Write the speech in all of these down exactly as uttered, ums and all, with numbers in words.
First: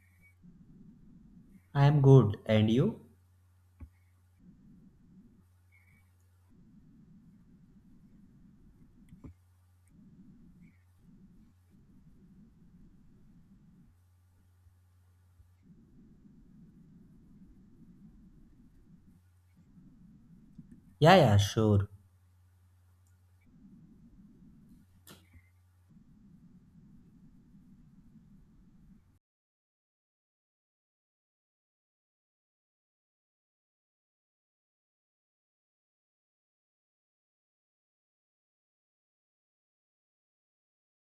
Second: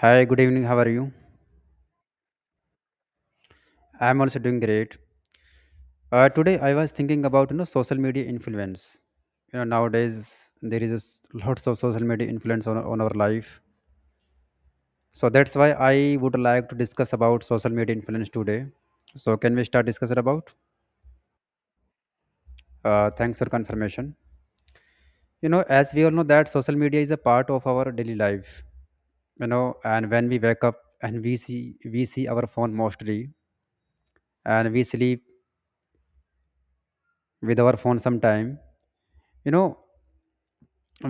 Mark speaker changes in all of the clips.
Speaker 1: Hi, good evening. How are you?
Speaker 2: I am good. And you?
Speaker 1: I'm also doing great. Uh, today I was thinking about you know social media influence. You know nowadays there is a s- lots of social media influence on on our life. So that's why I would like to discuss about social media influence today. So can we start discussing about?
Speaker 2: Yeah, yeah, sure.
Speaker 1: Uh, thanks for confirmation. You know, as we all know that social media is a part of our daily life. You know, and when we wake up and we see we see our phone mostly, and we sleep with our phone sometime. You know,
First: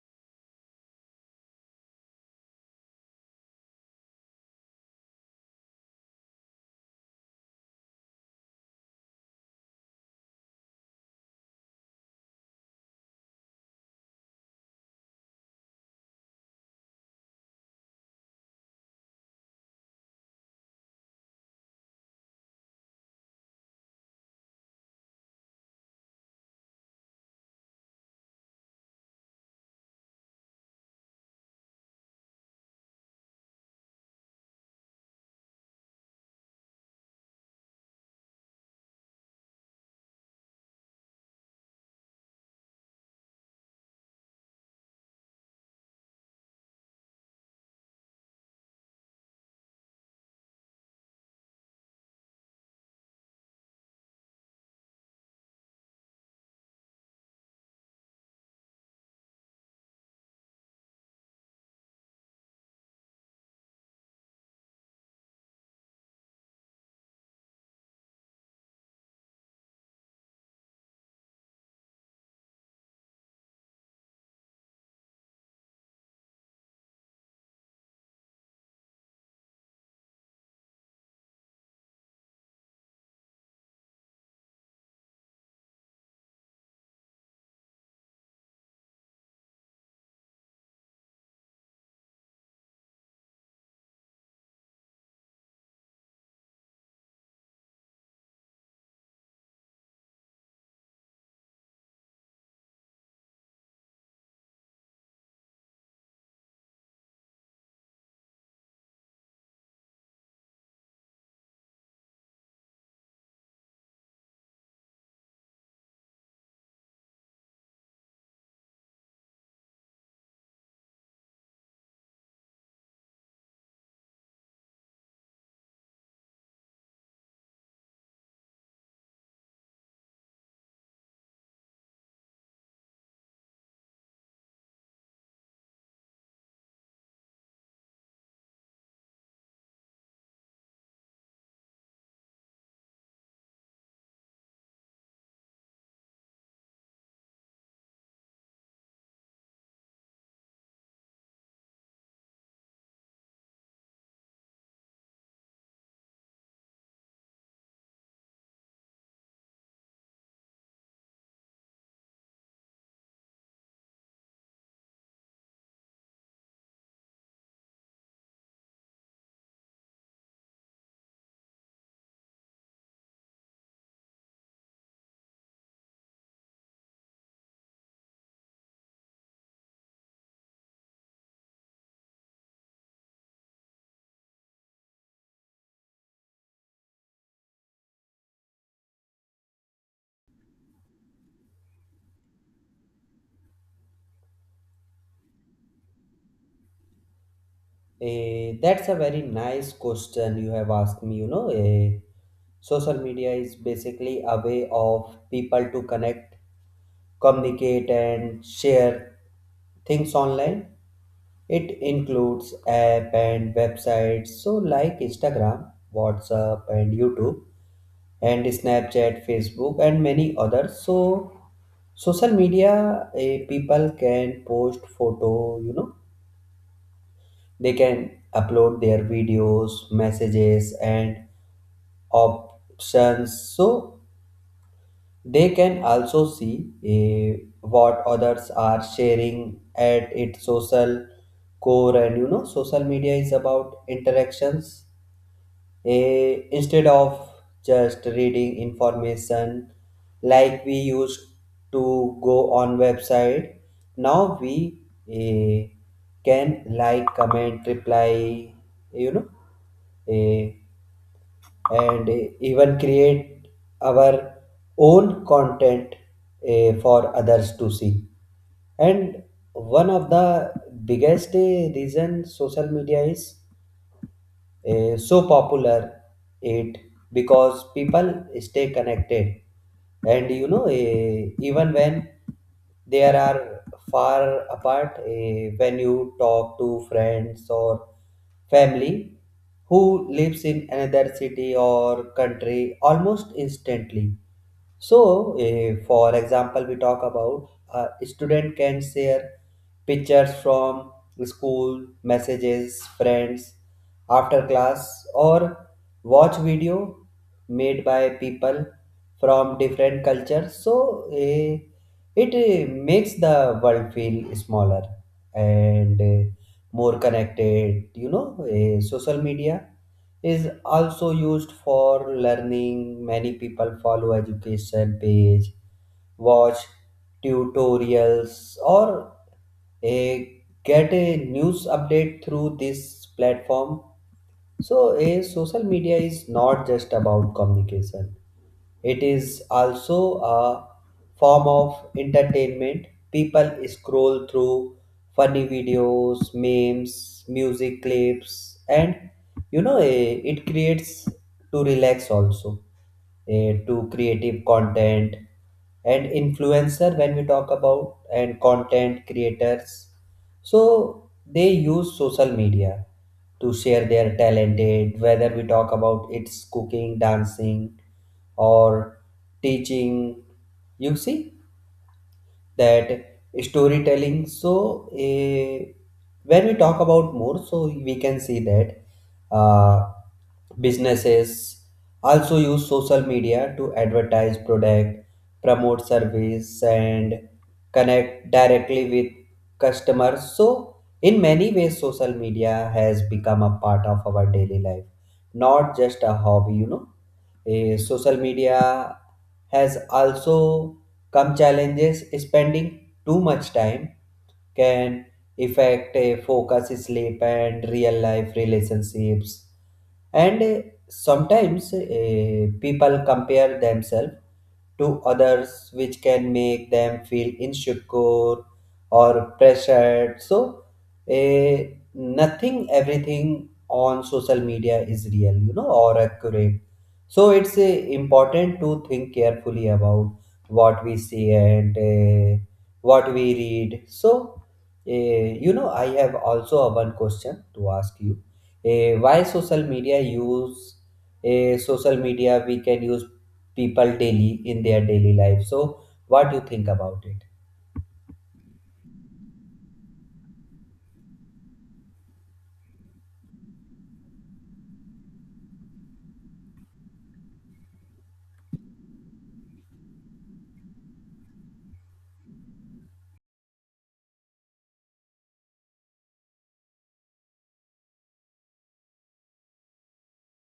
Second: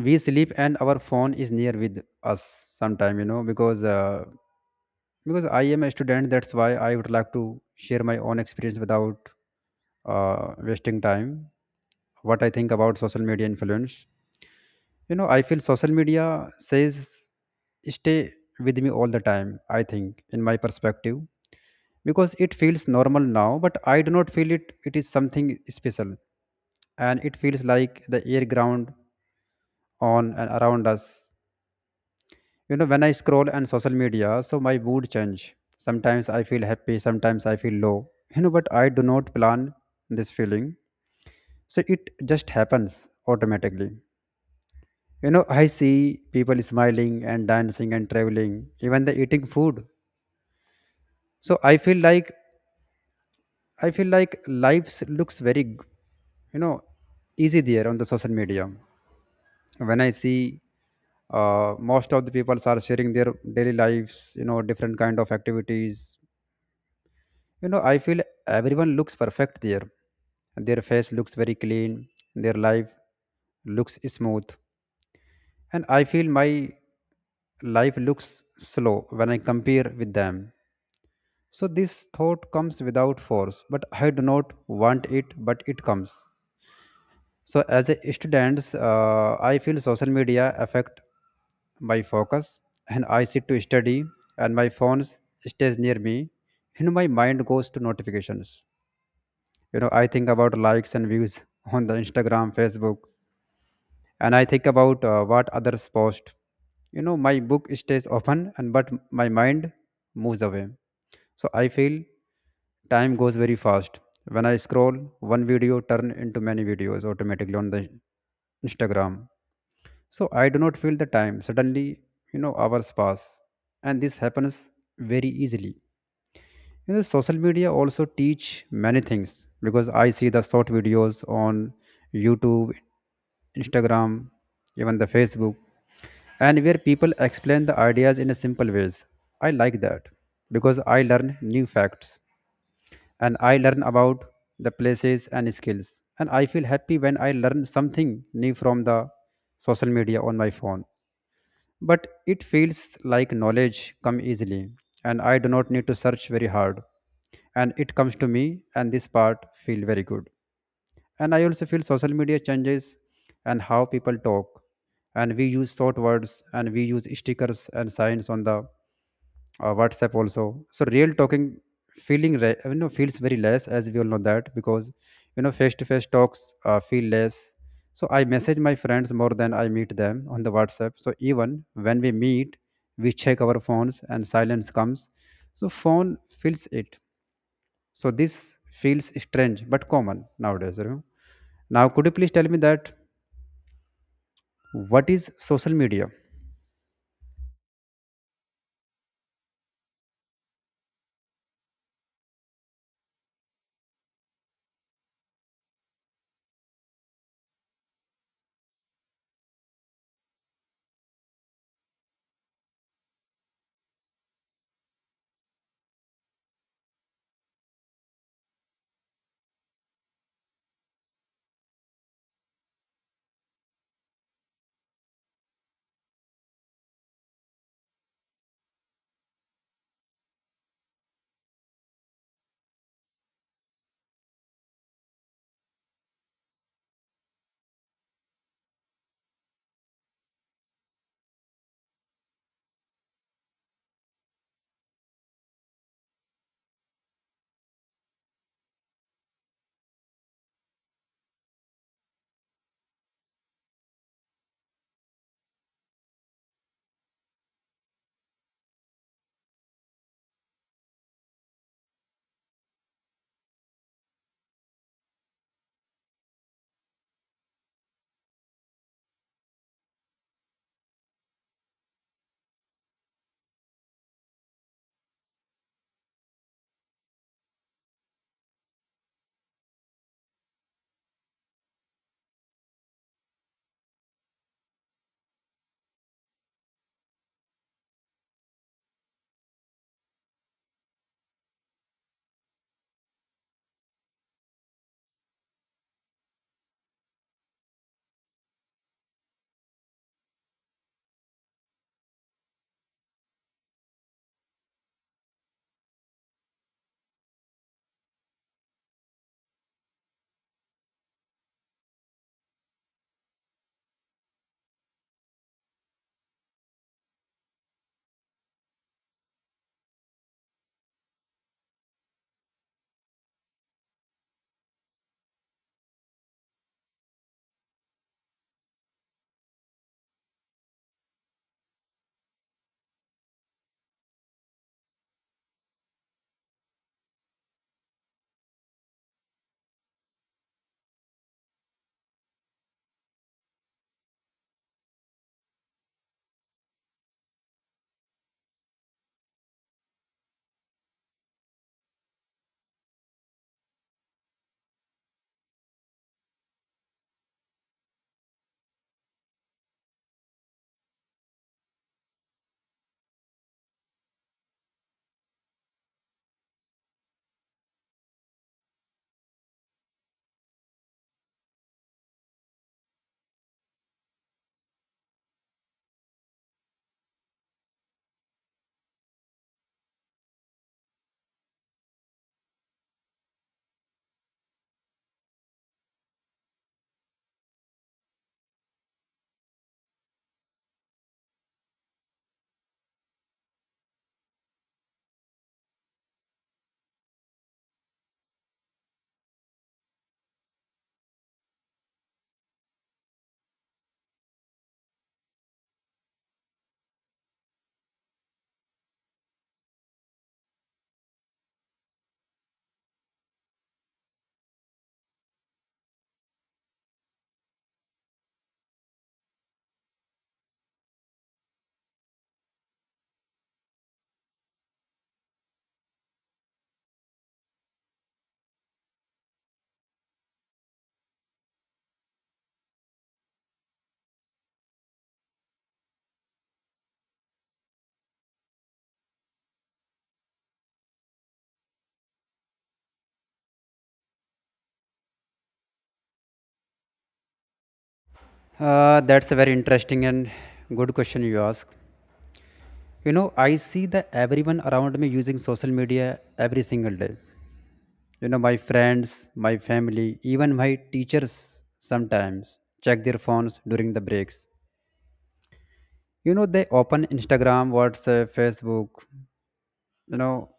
Speaker 1: we sleep and our phone is near with us sometime you know because uh, because I am a student. That's why I would like to share my own experience without uh, wasting time, what I think about social media influence. you know I feel social media says stay with me all the time, I think, in my perspective. Because it feels normal now, but I do not feel it it is something special. And it feels like the air, ground on and around us. You know, when I scroll on social media, so my mood change. Sometimes I feel happy, sometimes I feel low. You know, but I do not plan this feeling. So it just happens automatically. You know, I see people smiling and dancing and traveling, even the eating food. So I feel like I feel like life looks very, g- you know, easy there on the social media. When I see uh, most of the people are sharing their daily lives, you know, different kind of activities, You know, I feel everyone looks perfect there. Their face looks very clean, their life looks smooth. And I feel my life looks slow when I compare with them. So this thought comes without force, but I do not want it, but it comes. So as a student, uh, I feel social media affect my focus. And I sit to study and my phone stays near me. You know, my mind goes to notifications. you know I think about likes and views on the Instagram, Facebook. And I think about uh, what others post. You know my book stays open, and but my mind moves away. So I feel time goes very fast when I scroll. One video turn into many videos automatically on the Instagram. So I do not feel the time suddenly. You know hours pass, and this happens very easily. You know, social media also teach many things because I see the short videos on YouTube, Instagram, even the Facebook, and where people explain the ideas in a simple ways. I like that because I learn new facts and I learn about the places and skills. And I feel happy when I learn something new from the social media on my phone. But it feels like knowledge come easily, and I do not need to search very hard, and it comes to me, and this part feel very good. And I also feel social media changes and how people talk. And we use short words and we use stickers and signs on the uh, WhatsApp also. So real talking feeling re- you know feels very less, as we all know that. Because you know face to face talks uh, feel less. So I message my friends more than I meet them on the WhatsApp. So even when we meet, we check our phones and silence comes. So phone fills it, so this feels strange but common nowadays. you know. Now, could you please tell me that what is social media?
Speaker 2: Eh, that's a very nice question you have asked me. You know, eh, social media is basically a way of people to connect, communicate, and share things online. It includes app and websites, so like Instagram, WhatsApp, and YouTube, and Snapchat, Facebook, and many others. So social media eh, people can post photo you know They can upload their videos, messages, and options so they can also see eh, what others are sharing at its social core. And you know, social media is about interactions eh, instead of just reading information like we used to go on website, now we eh, can like comment reply, you know eh, and eh, even create our own content eh, for others to see. And one of the biggest eh, reason social media is eh, so popular it because people stay connected. And you know eh, even when they are far apart, eh, when you talk to friends or family who lives in another city or country almost instantly. So, eh, for example, we talk about a student can share pictures from school, messages, friends, after class, or watch video made by people from different cultures. So eh, it eh, makes the world feel smaller and eh, more connected. You know eh, social media is also used for learning. Many people follow education page, watch tutorials, or a get a news update through this platform. So, a social media is not just about communication. It is also a form of entertainment. People scroll through funny videos, memes, music clips, and you know, eh, it creates to relax also, eh, to creative content and influencer when we talk about and content creators. So they use social media to share their talented whether we talk about it's cooking, dancing, or teaching. You see that storytelling. So eh, when we talk about more, so we can see that uh, businesses also use social media to advertise product, promote service, and connect directly with customers. So in many ways social media has become a part of our daily life, not just a hobby, you know. Eh, social media has also come challenges. Spending too much time can affect eh, focus, sleep, and real life relationships. And eh, sometimes eh, people compare themselves to others, which can make them feel insecure or pressured. So, eh, nothing, everything on social media is real, you know, or accurate. So, it's eh, important to think carefully about what we see and eh, what we read. So, eh, you know, I have also a one question to ask you. Eh, why social media use? Eh, social media we can use people daily in their daily life, so what do you think about it?
Speaker 1: Uh, that's a very interesting and good question you ask. You know, I see that everyone around me using social media every single day. You know, my friends, my family, even my teachers sometimes check their phones during the breaks. You know, they open Instagram, WhatsApp, Facebook, you know,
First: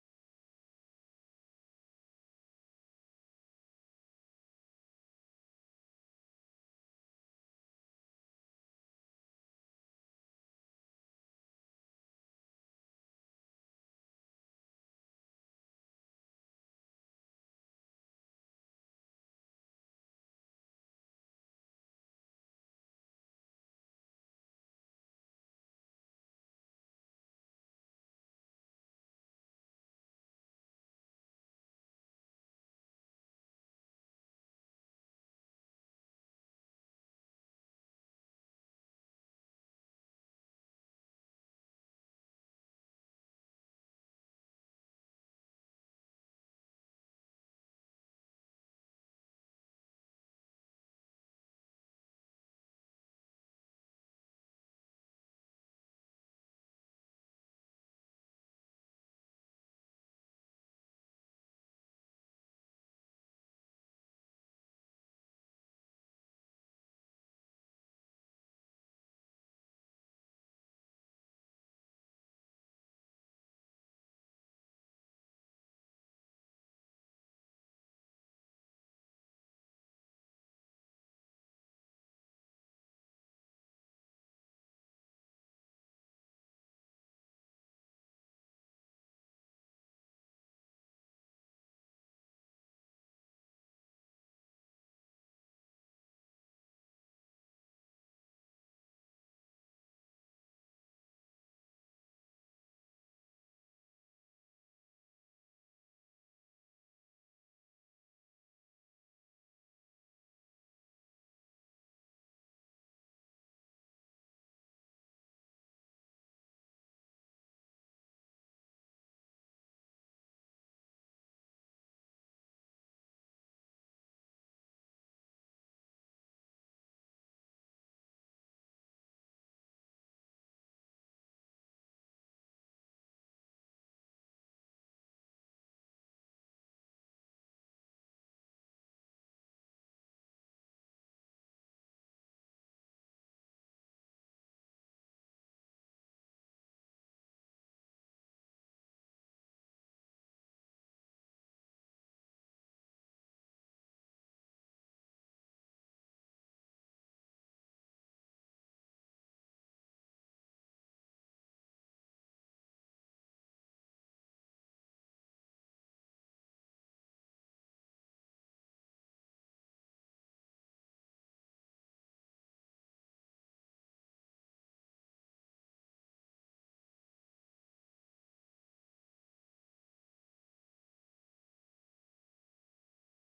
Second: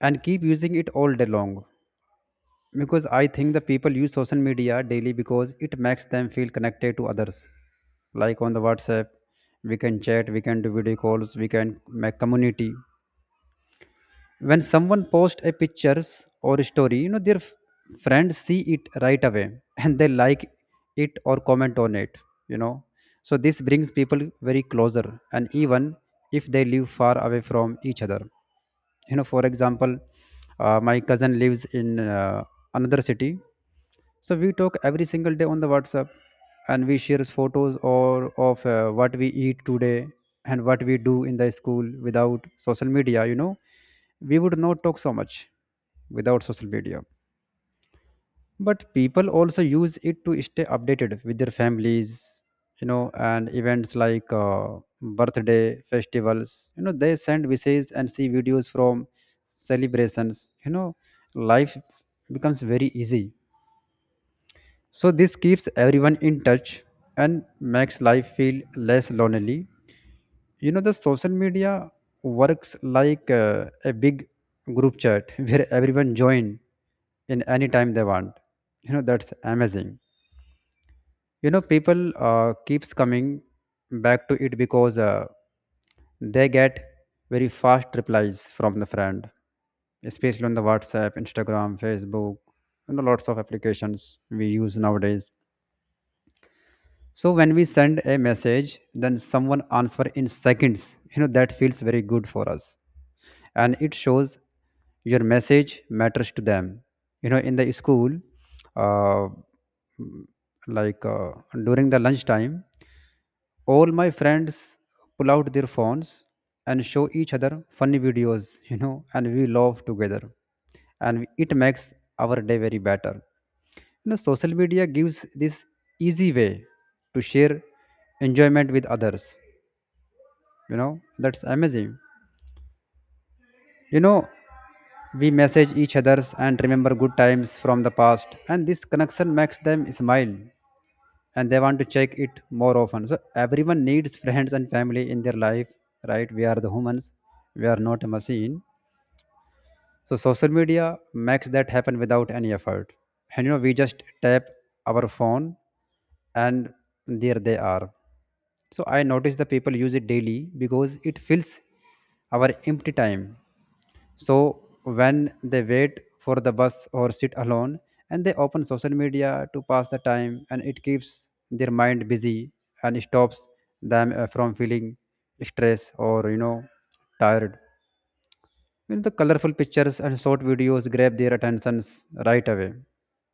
Speaker 1: and keep using it all day long. Because I think the people use social media daily because it makes them feel connected to others. Like on the WhatsApp, we can chat, we can do video calls, we can make community. When someone posts a pictures or a story, you know their f- friends see it right away and they like it or comment on it. You know, so this brings people very closer, and even if they live far away from each other. You know for example, uh, my cousin lives in uh, another city. So we talk every single day on the WhatsApp, and we share photos or of uh, what we eat today and what we do in the school without social media. You know, we would not talk so much without social media. But people also use it to stay updated with their families, you know, and events like uh, birthday festivals. You know, they send messages and see videos from celebrations. You know, life becomes very easy, so this keeps everyone in touch and makes life feel less lonely. You know, the social media works like uh, a big group chat where everyone join in any time they want. You know, that's amazing. You know, people uh, keeps coming back to it because uh, they get very fast replies from the friend, especially on the WhatsApp, Instagram, Facebook, and lots of applications we use nowadays. So when we send a message, then someone answer in seconds. You know that feels very good for us, and it shows your message matters to them. You know, in the school, uh, like uh, during the lunchtime, all my friends pull out their phones and show each other funny videos you know and we laugh together, and it makes our day very better. You know social media gives this easy way to share enjoyment with others. You know that's amazing. you know we message each others and remember good times from the past, and this connection makes them smile, and they want to check it more often. So everyone needs friends and family in their life, right? We are the humans, we are not a machine. So social media makes that happen without any effort. And you know, we just tap our phone, and there they are. So I notice the people use it daily because it fills our empty time, so when they wait for the bus or sit alone, and they open social media to pass the time, and it keeps their mind busy and stops them uh, from feeling stress or you know tired. You know, the colorful pictures and short videos grab their attentions right away,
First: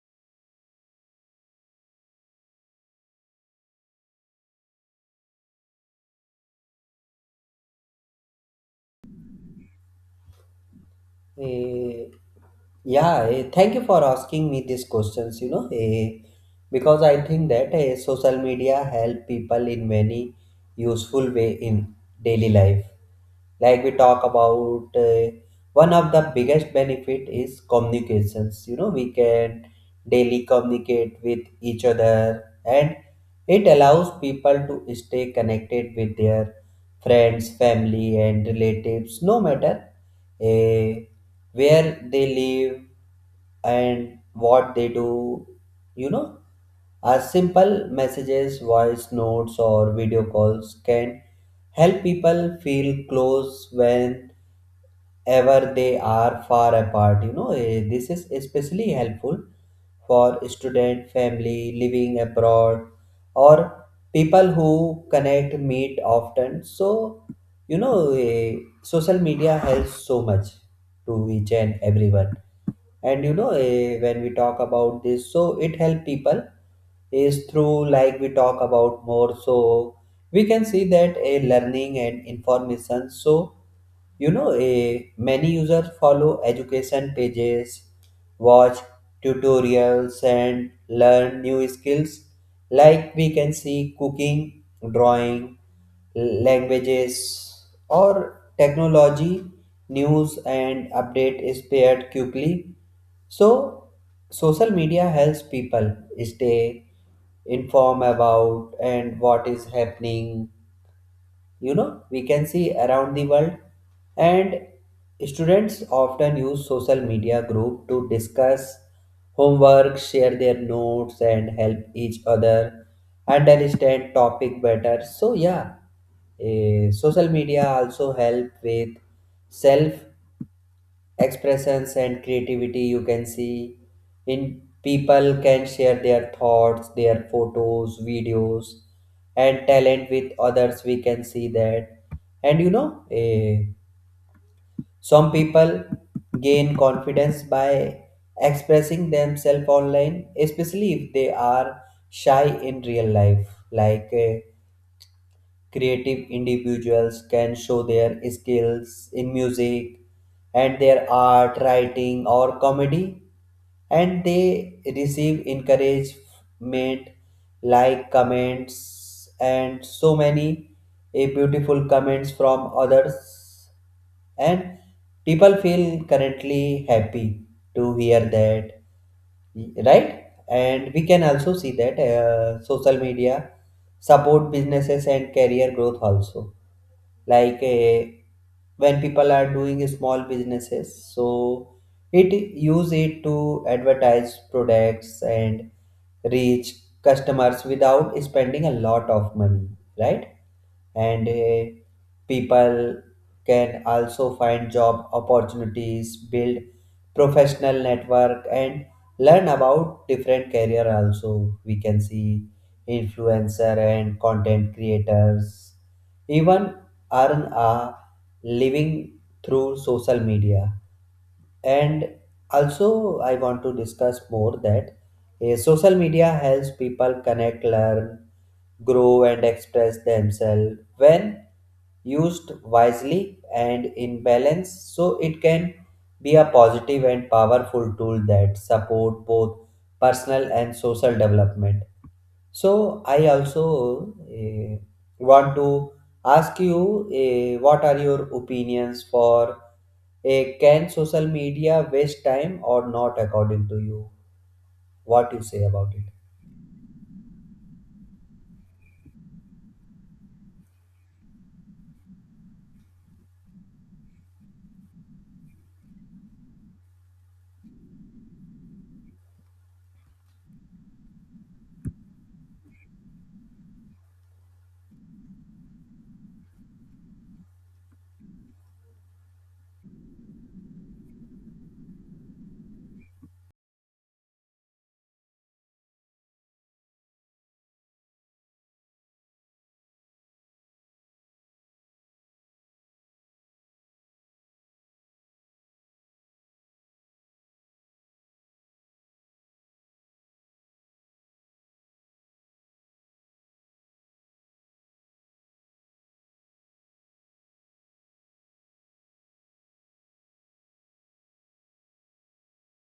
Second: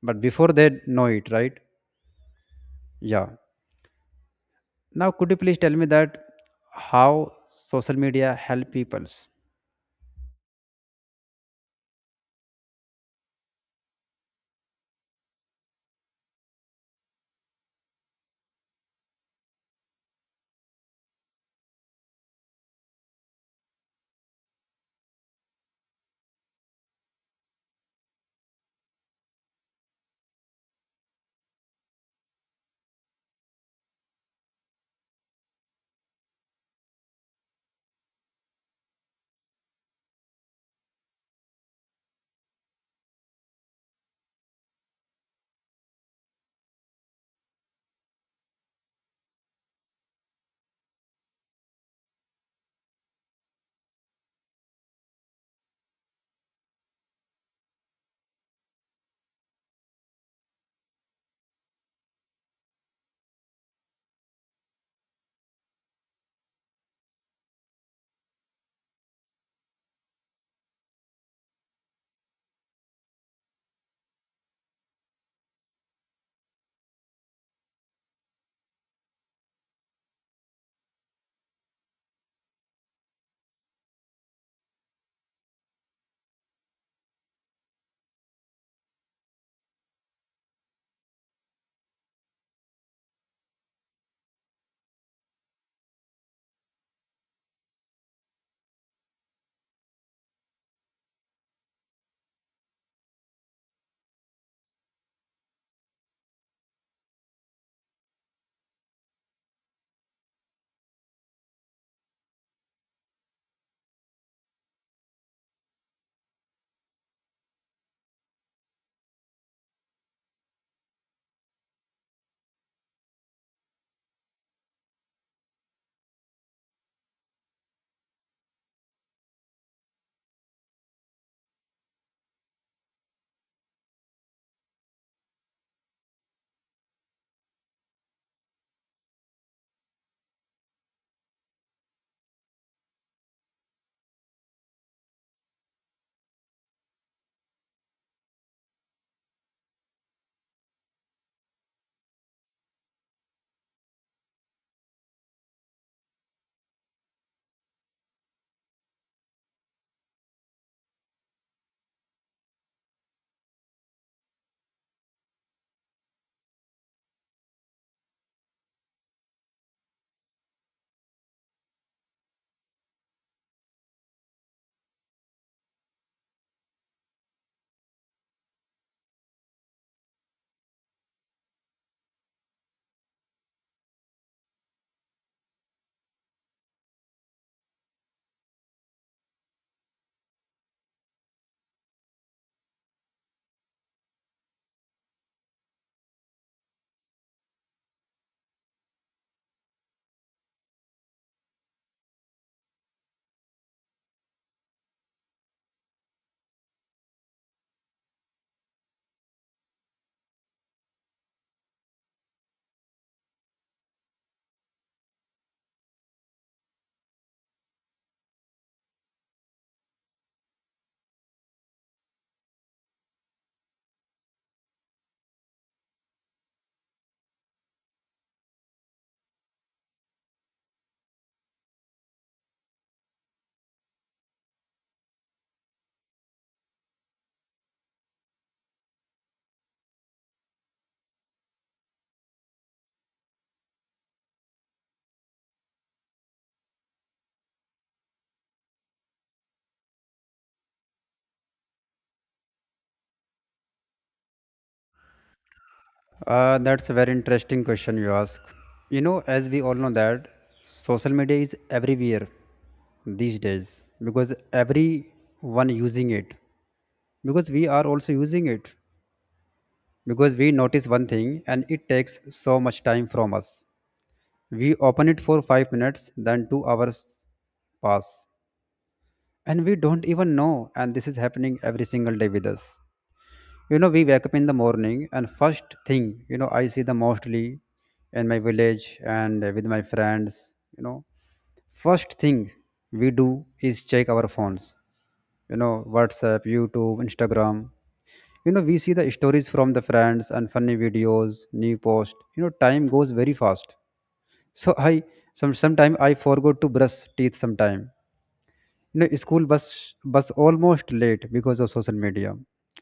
Speaker 1: but before they know it, right? Yeah. Now, could you please tell me that how social media help peoples?
Speaker 2: Eh, yeah, eh, thank you for asking me these questions, you know, eh, because I think that eh, social media help people in many useful way in daily life. Like we talk about, eh, one of the biggest benefit is communications. You know, we can daily communicate with each other and it allows people to stay connected with their friends, family and relatives, no matter eh, where they live and what they do. You know, a simple messages, voice notes, or video calls can help people feel close whenever they are far apart. You know Eh, this is especially helpful for student family living abroad or people who connect meet often. So you know eh, social media helps so much to each and everyone. And you know eh, when we talk about this, so it help people is through, like we talk about more, so we can see that a learning and information. So you know, eh, many users follow education pages, watch tutorials, and learn new skills. Like we can see cooking, drawing, languages, or technology. News and update is paired quickly. So, social media helps people stay informed about and what is happening. You know, we can see around the world, and students often use social media group to discuss homework, share their notes, and help each other understand topic better. So yeah, eh, social media also help with self expressions and creativity. You can see in people can share their thoughts, their photos, videos, and talent with others, we can see that. And you know eh, some people gain confidence by expressing themselves online, especially if they are shy in real life. Like eh, creative individuals can show their skills in music and their art, writing, or comedy, and they receive encouragement like comments and so many eh, beautiful comments from others, and people feel currently happy to hear that, right? And we can also see that uh, social media support businesses and career growth also. Like uh, when people are doing small businesses, so it use it to advertise products and reach customers without spending a lot of money, right? And uh, people can also find job opportunities, build professional network, and learn about different career. Also we can see influencer and content creators even earn a living through social media. And also I want to discuss more that eh, social media helps people connect, learn, grow, and express themselves when used wisely and in balance. So it can be a positive and powerful tool that support both personal and social development. So I also eh, want to ask you eh, what are your opinions for, eh, can social media waste time or not according to you? What you say about it?
Speaker 1: Uh, that's a very interesting question you ask. You know, as we all know that social media is everywhere these days because everyone using it. Because we are also using it. Because we notice one thing and it takes so much time from us. We open it for five minutes, then two hours pass. And we don't even know, and this is happening every single day with us. You know, we wake up in the morning, and first thing, you know, I see the mostly in my village and with my friends. You know, first thing we do is check our phones, you know, WhatsApp, YouTube, Instagram. You know, we see the stories from the friends and funny videos, new post. You know, time goes very fast. So I some sometime I forgot to brush teeth sometime. You know school bus bus almost late because of social media,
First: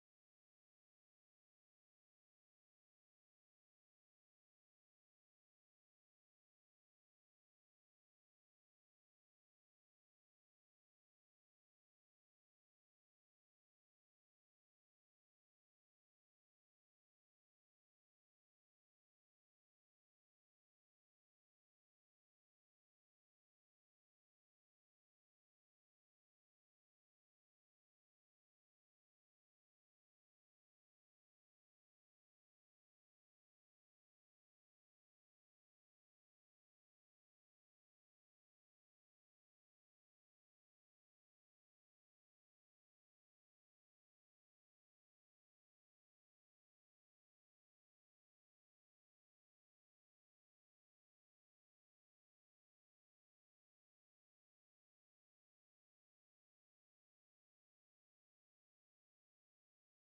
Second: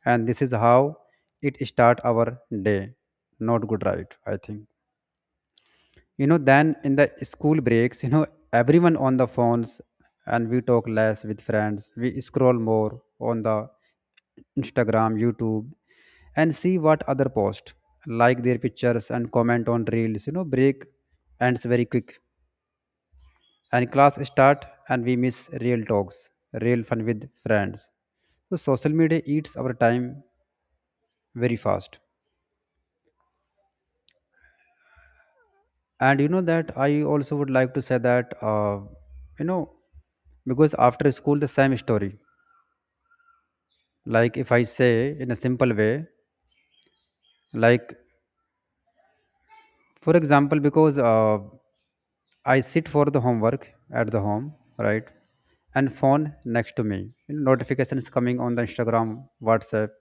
Speaker 1: and this is how it start our day. Not good, right? I think. You know then in the school breaks, you know everyone on the phones, and we talk less with friends, we scroll more on the Instagram, YouTube, and see what other post, like their pictures and comment on reels. You know break ends very quick, and class start, and we miss real talks, real fun with friends. So social media eats our time very fast. And you know that I also would like to say that uh, you know because after school the same story. Like if I say in a simple way, like for example, because uh, I sit for the homework at the home, right? And phone next to me. You know, notifications coming on the Instagram, WhatsApp.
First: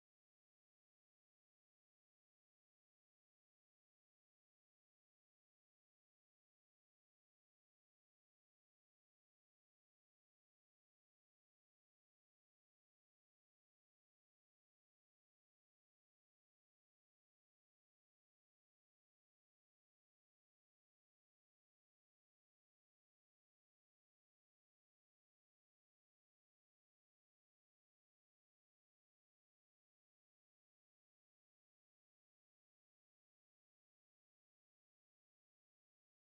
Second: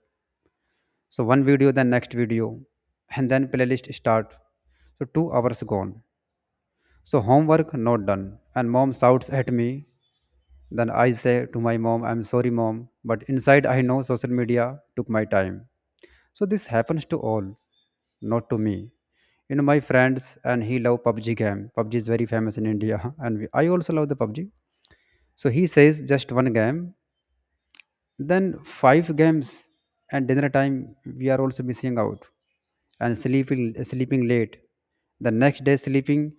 Speaker 1: So one video, then next video, and then playlist start, so two hours gone, so homework not done, and mom shouts at me. Then I say to my mom, I'm sorry mom, but inside I know social media took my time. So this happens to all, not to me. You know my friends and he love PUBG game. PUBG is very famous in India and we, I also love the PUBG. So he says just one game, then five games, and dinner time we are also missing out, and sleeping sleeping late. The next day sleeping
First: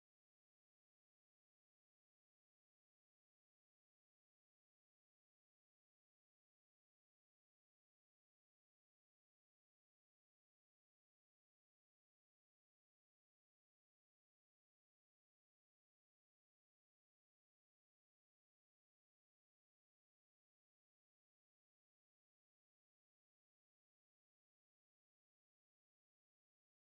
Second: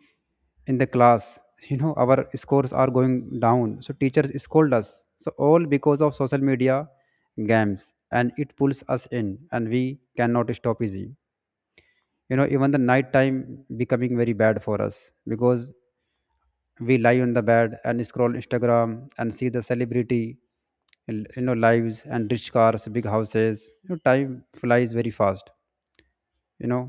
Speaker 1: in the class. You know our scores are going down. So teachers scold us. So all because of social media games, and it pulls us in and we cannot stop easy. You know even the night time becoming very bad for us, because we lie on the bed and scroll instagram and see the celebrity l- you know lives and rich cars, big houses. You know, time flies very fast. you know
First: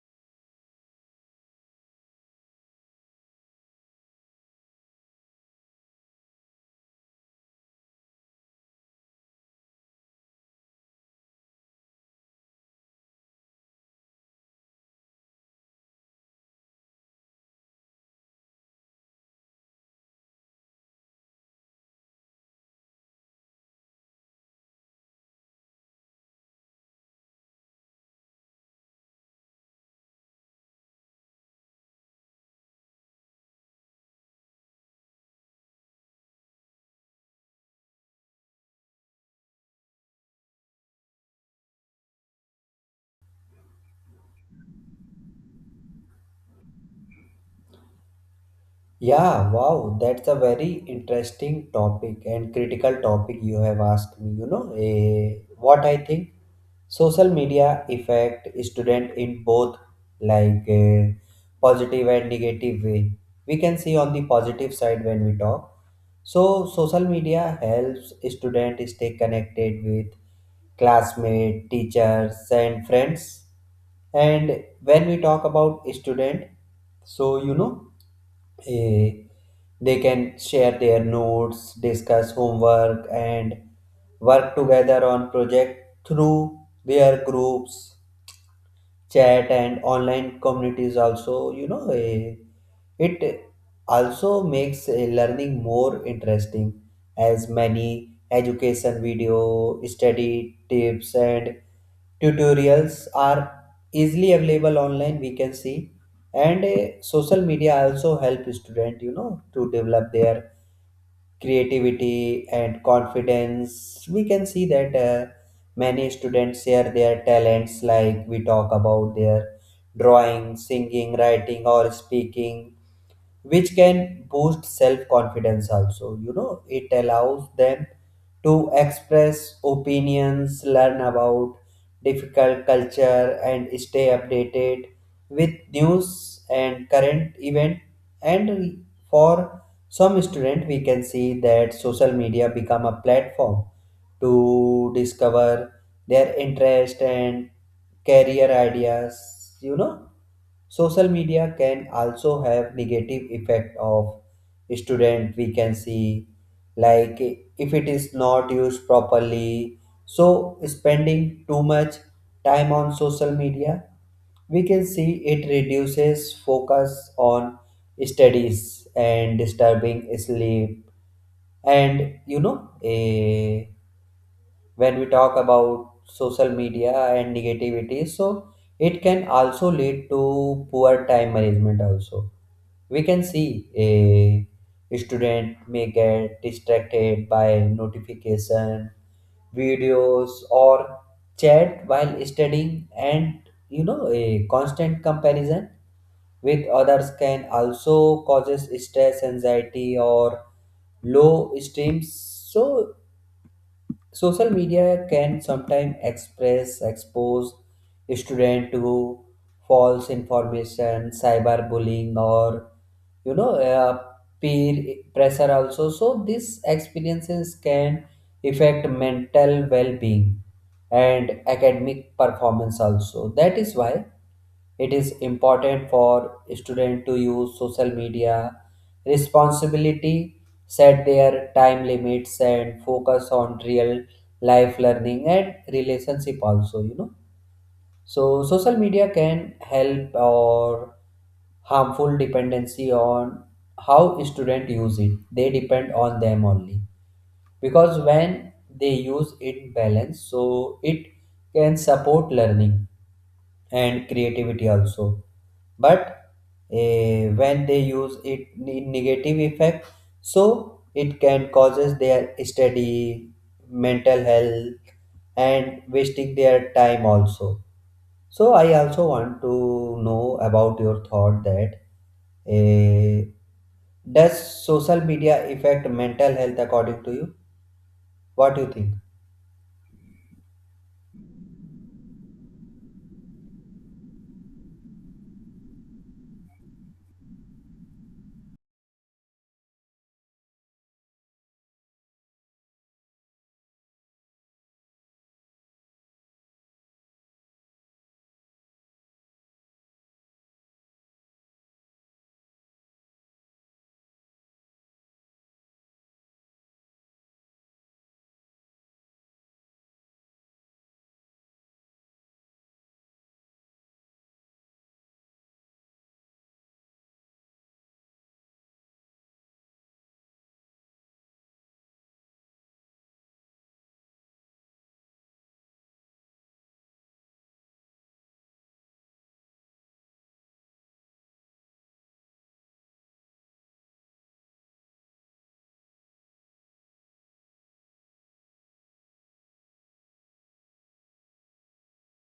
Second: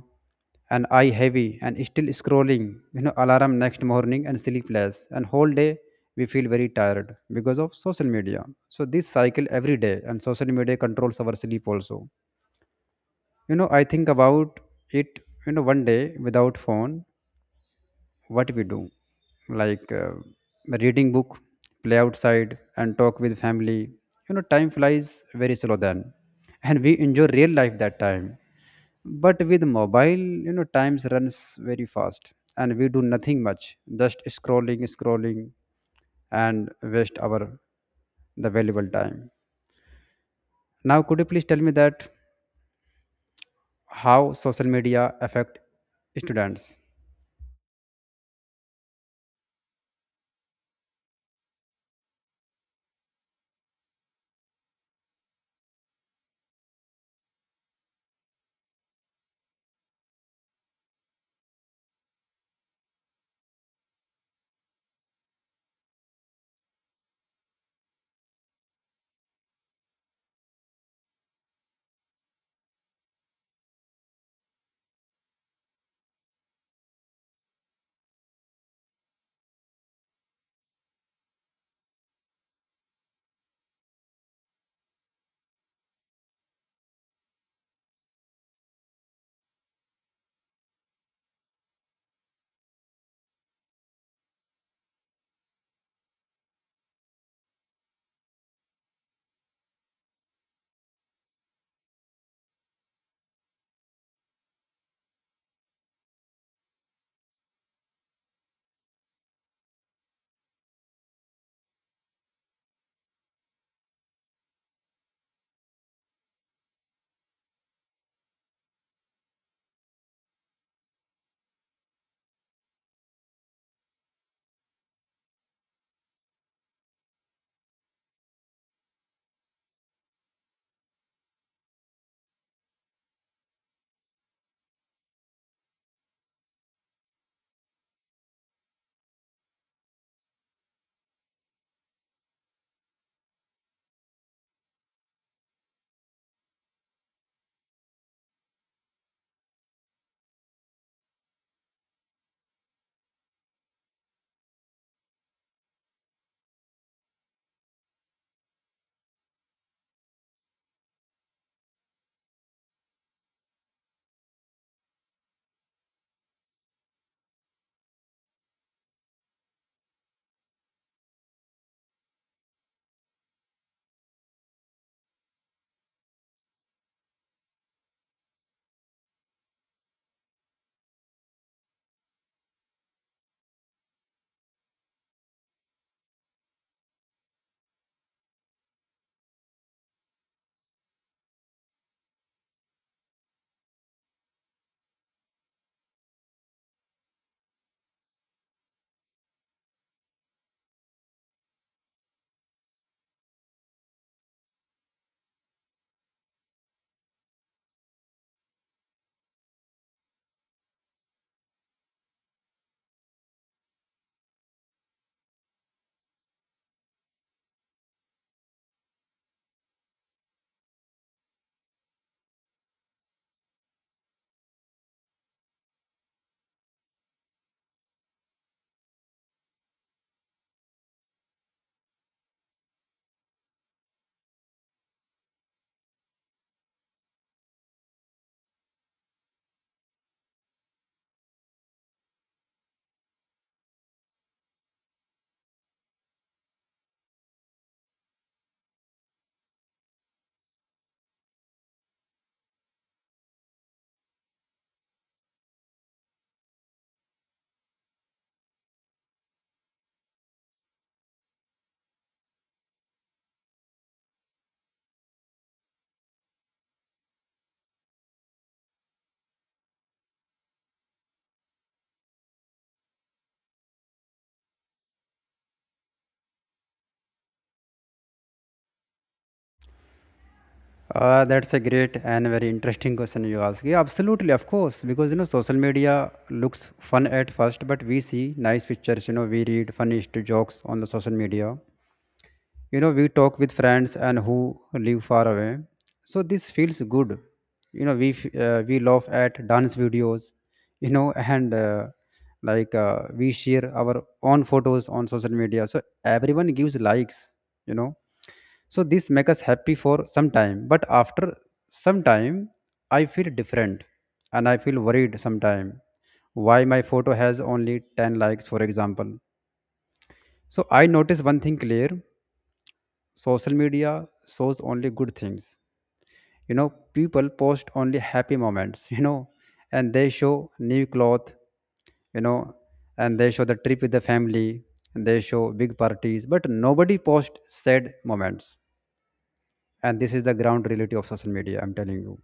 Speaker 1: and eye heavy and still scrolling. You know alarm next morning and sleepless, and whole day we feel very tired because of social media. So this cycle every day, and social media controls our sleep also. you know I think about it. You know one day without phone, what we do? Like uh, reading book, play outside, and talk with family. You know time flies very slow then. And we enjoy real life that time. But with mobile, you know times runs very fast, and we do nothing much. Just scrolling scrolling, and waste our the valuable time. Now, could you please tell me that how social media affect students?
Speaker 2: Yeah, wow, that's a very interesting topic and critical topic you have asked me. You know, eh, what I think social media affect student in both like eh, positive and negative way. We can see on the positive side when we talk. So social media helps students stay connected with classmates, teachers, and friends. And when we talk about student, so you know, eh, they can share their notes, discuss homework, and work together on project through their groups, chat, and online communities also. You know, eh, it also makes uh, learning more interesting as many education video, study tips, and tutorials are easily available online, we can see. And uh, social media also help student, you know, to develop their creativity and confidence, we can see that. Uh, many students share their talents, like we talk about their drawing, singing, writing, or speaking, which can boost self confidence also. You know, it allows them to express opinions, learn about difficult culture, and stay updated with news and current event. And for some student we can see that social media become a platform to discover their interest and career ideas. You know, social media can also have negative effect of student, we can see, like if it is not used properly. So spending too much time on social media, we can see it reduces focus on studies and disturbing sleep. And you know eh, when we talk about social media and negativity, so it can also lead to poor time management also. We can see a student may get distracted by notification, videos, or chat while studying. And you know a constant comparison with others can also causes stress, anxiety, or low esteems. So social media can sometimes express expose student to false information, cyberbullying, or you know uh, peer pressure also. So these experiences can affect mental well-being and academic performance also. That is why it is important for student to use social media responsibility, set their time limits, and focus on real life learning and relationship also, you know. So social media can help or harmful dependency on how student use it. They depend on them only because when they use it balance, so it can support learning and creativity also. But eh, when they use it in negative effect, so it can causes their study, mental health, and wasting their time also. So I also want to know about your thought that eh, does social media affect mental health according to you? What do you think?
Speaker 1: Uh, that's a great and very interesting question you ask. Yeah, absolutely, of course, because you know social media looks fun at first, but we see nice pictures. You know, we read funny st- jokes on the social media. You know, we talk with friends and who live far away, so this feels good. You know, we f- uh, we laugh at dance videos. You know, and uh, like uh, we share our own photos on social media, so everyone gives likes. You know so this makes us happy for some time, but after some time, I feel different and I feel worried sometime. Why my photo has only ten likes, for example. So I notice one thing clear: social media shows only good things. You know, people post only happy moments, you know, and they show new cloth, you know, and they show the trip with the family, and they show big parties, but nobody posts sad moments. And this is the ground reality of social media, I'm telling you.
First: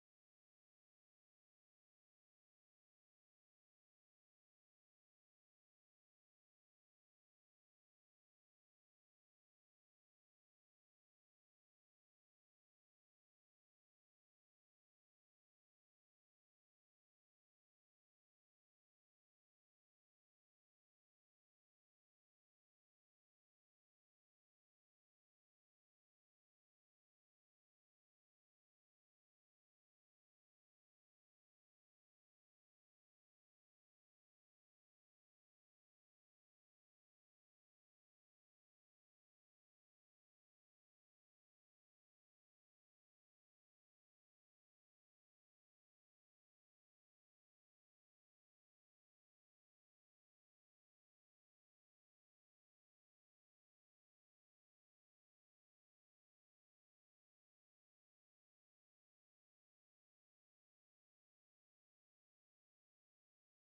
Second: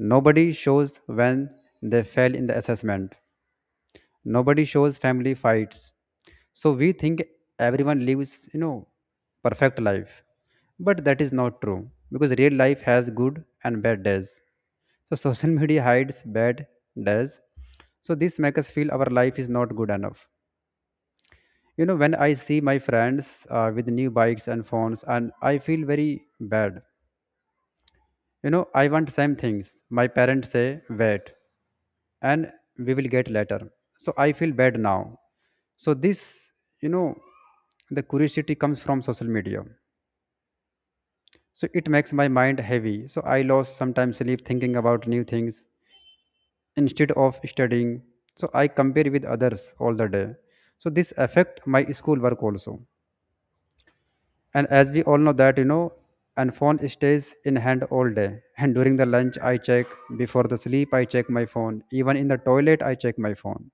Speaker 1: Nobody shows when they fail in the assessment. Nobody shows family fights. So we think everyone lives you know perfect life, but that is not true because real life has good and bad days. So social media hides bad days. So this makes us feel our life is not good enough. You know when I see my friends uh, with new bikes and phones, and I feel very bad. you know I want same things. My parents say wait, and we will get later. So I feel bad now. So this, you know the curiosity comes from social media. So it makes my mind heavy. So I lost sometimes sleep thinking about new things instead of studying. So I compare with others all the day. So this affect my school work also. And as we all know that, you know and phone stays in hand all day. And during the lunch I check, before the sleep I check my phone, even in the toilet I check my phone.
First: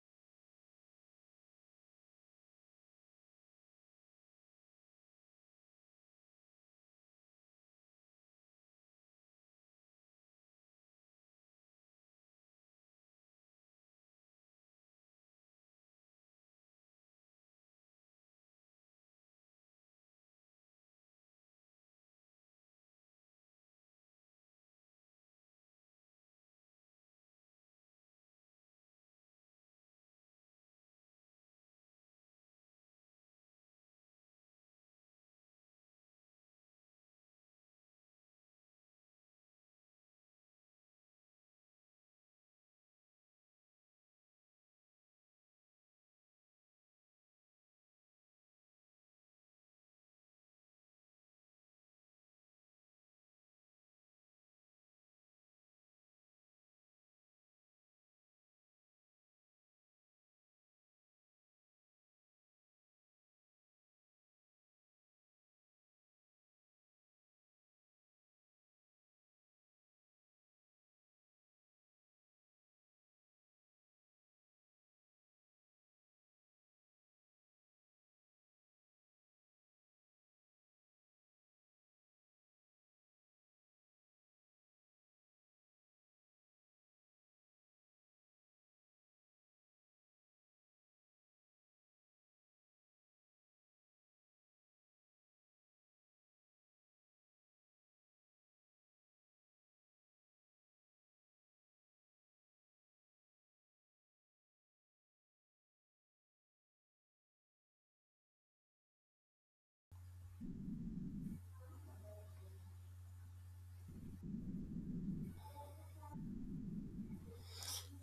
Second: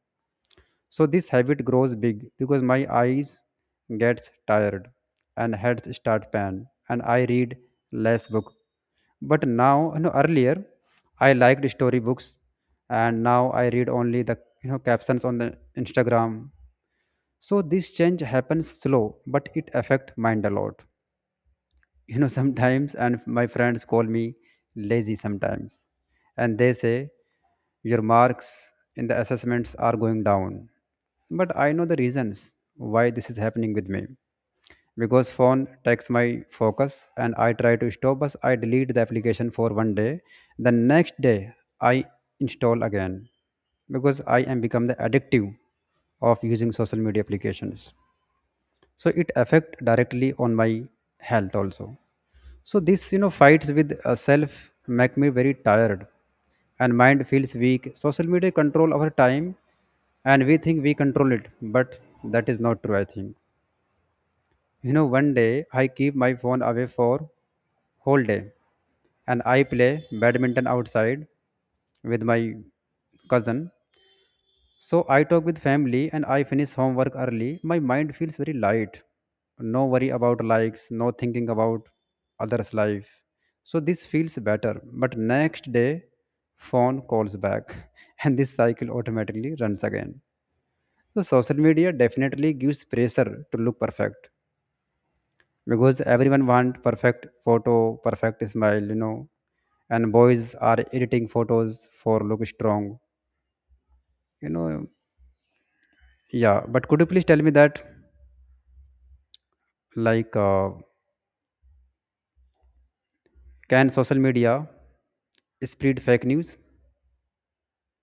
Speaker 1: So this habit grows big because my eyes gets tired and heads start pain, and I read less book. But now, you know earlier I liked story books, and now I read only the you know captions on the instagram. So this change happens slow but it affect mind a lot. You know sometimes, and my friends call me lazy sometimes, and they say your marks in the assessments are going down. But I know the reasons why this is happening with me, because phone takes my focus. And I try to stop, but I delete the application for one day. The next day I install again, because I am become the addictive of using social media applications. So it affect directly on my health also. So this, you know fights with uh, self, make me very tired, and mind feels weak. Social media control our time, and we think we control it, but that is not true I think. You know one day I keep my phone away for whole day, and I play badminton outside with my cousin. So I talk with family and I finish homework early. My mind feels very light. No worry about likes, no thinking about others' life. So this feels better. But next day, phone calls back and this cycle automatically runs again. So social media definitely gives pressure to look perfect, because everyone wants perfect photo, perfect smile, you know, and boys are editing photos for look strong, you know. Yeah, but could you please tell me that? Like uh, can social media spread fake news?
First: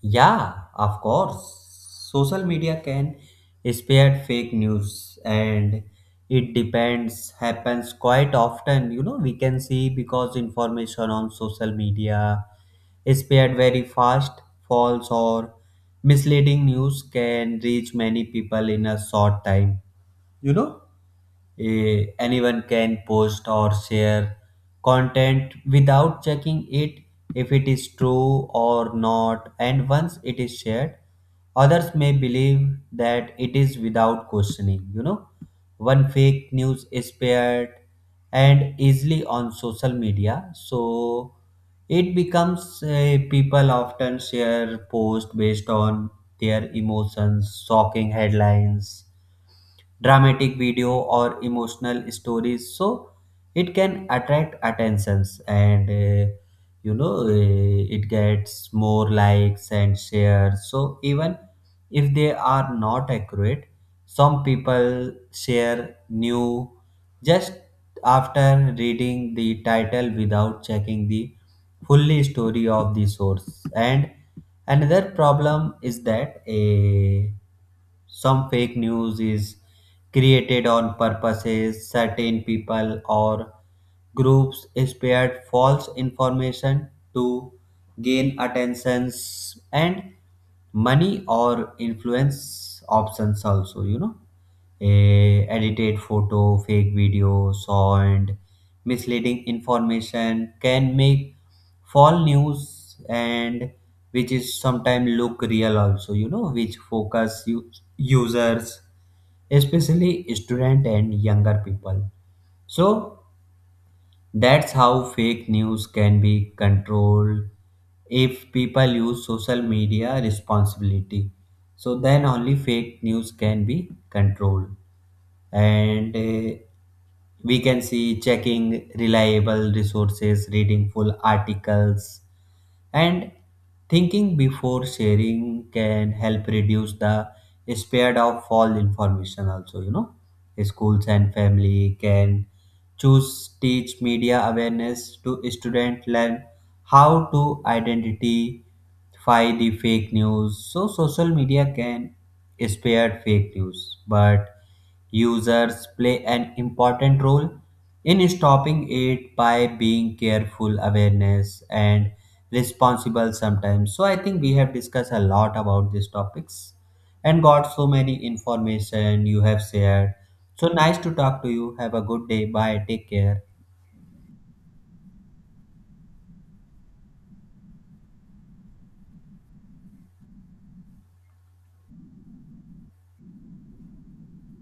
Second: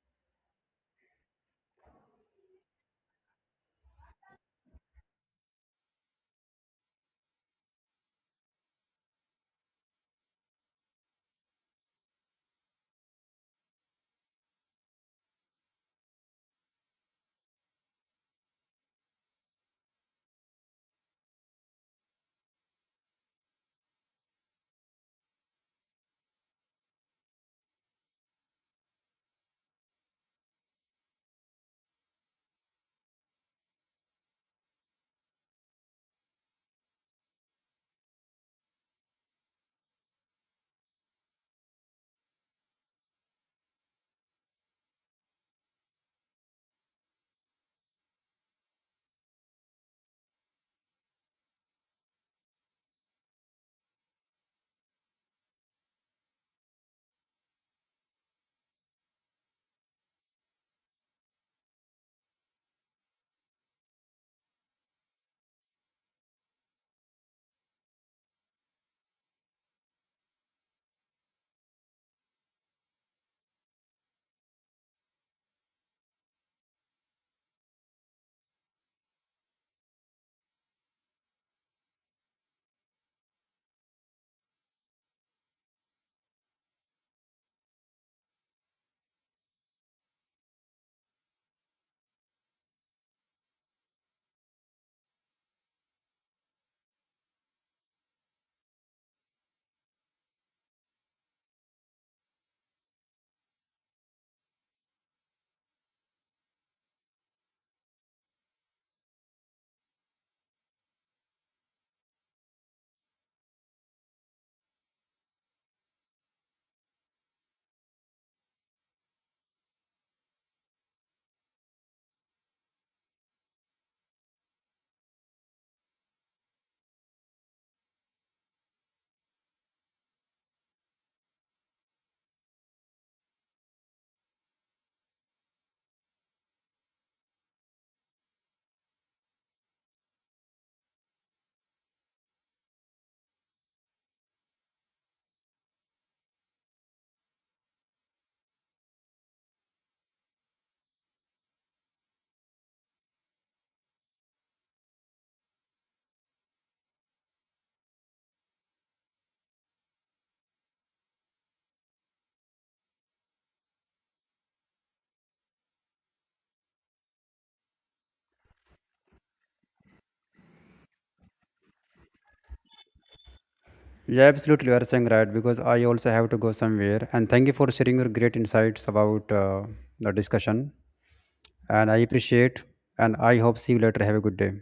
Speaker 2: Yeah, of course. Social media can spread fake news, and it depends happens quite often. You know, we can see because information on social media is spread very fast, false or misleading news can reach many people in a short time. You know? Eh, anyone can post or share content without checking it if it is true or not. And once it is shared, others may believe that it is without questioning. You know, one fake news is spread and easily on social media so it becomes uh, people often share post based on their emotions, shocking headlines, dramatic video, or emotional stories. So it can attract attentions, and uh, you know uh, it gets more likes and shares. So even if they are not accurate, some people share new just after reading the title without checking the fully story of the source. And another problem is that a some fake news is created on purposes, certain people or groups spared false information to gain attentions and money or influence options also. You know, a edited photo, fake video sound, misleading information can make false news, and which is sometimes look real also, you know, which focus u- users, especially student and younger people. So that's how fake news can be controlled if people use social media responsibility. So then only fake news can be controlled. And uh, we can see checking reliable resources, reading full articles, and thinking before sharing can help reduce the spread of false information also. You know, schools and family can choose teach media awareness to student learn how to identify the fake news. So social media can spread fake news, but users play an important role in stopping it by being careful, awareness, and responsible sometimes. So I think we have discussed a lot about these topics and got so many information you have shared. So nice to talk to you, have a good day, bye, take care.
Speaker 1: Yeah, absolutely, you are saying right, because I also have to go somewhere. And thank you for sharing your great insights about uh, the discussion. And I appreciate. And I hope see you later. Have a good day.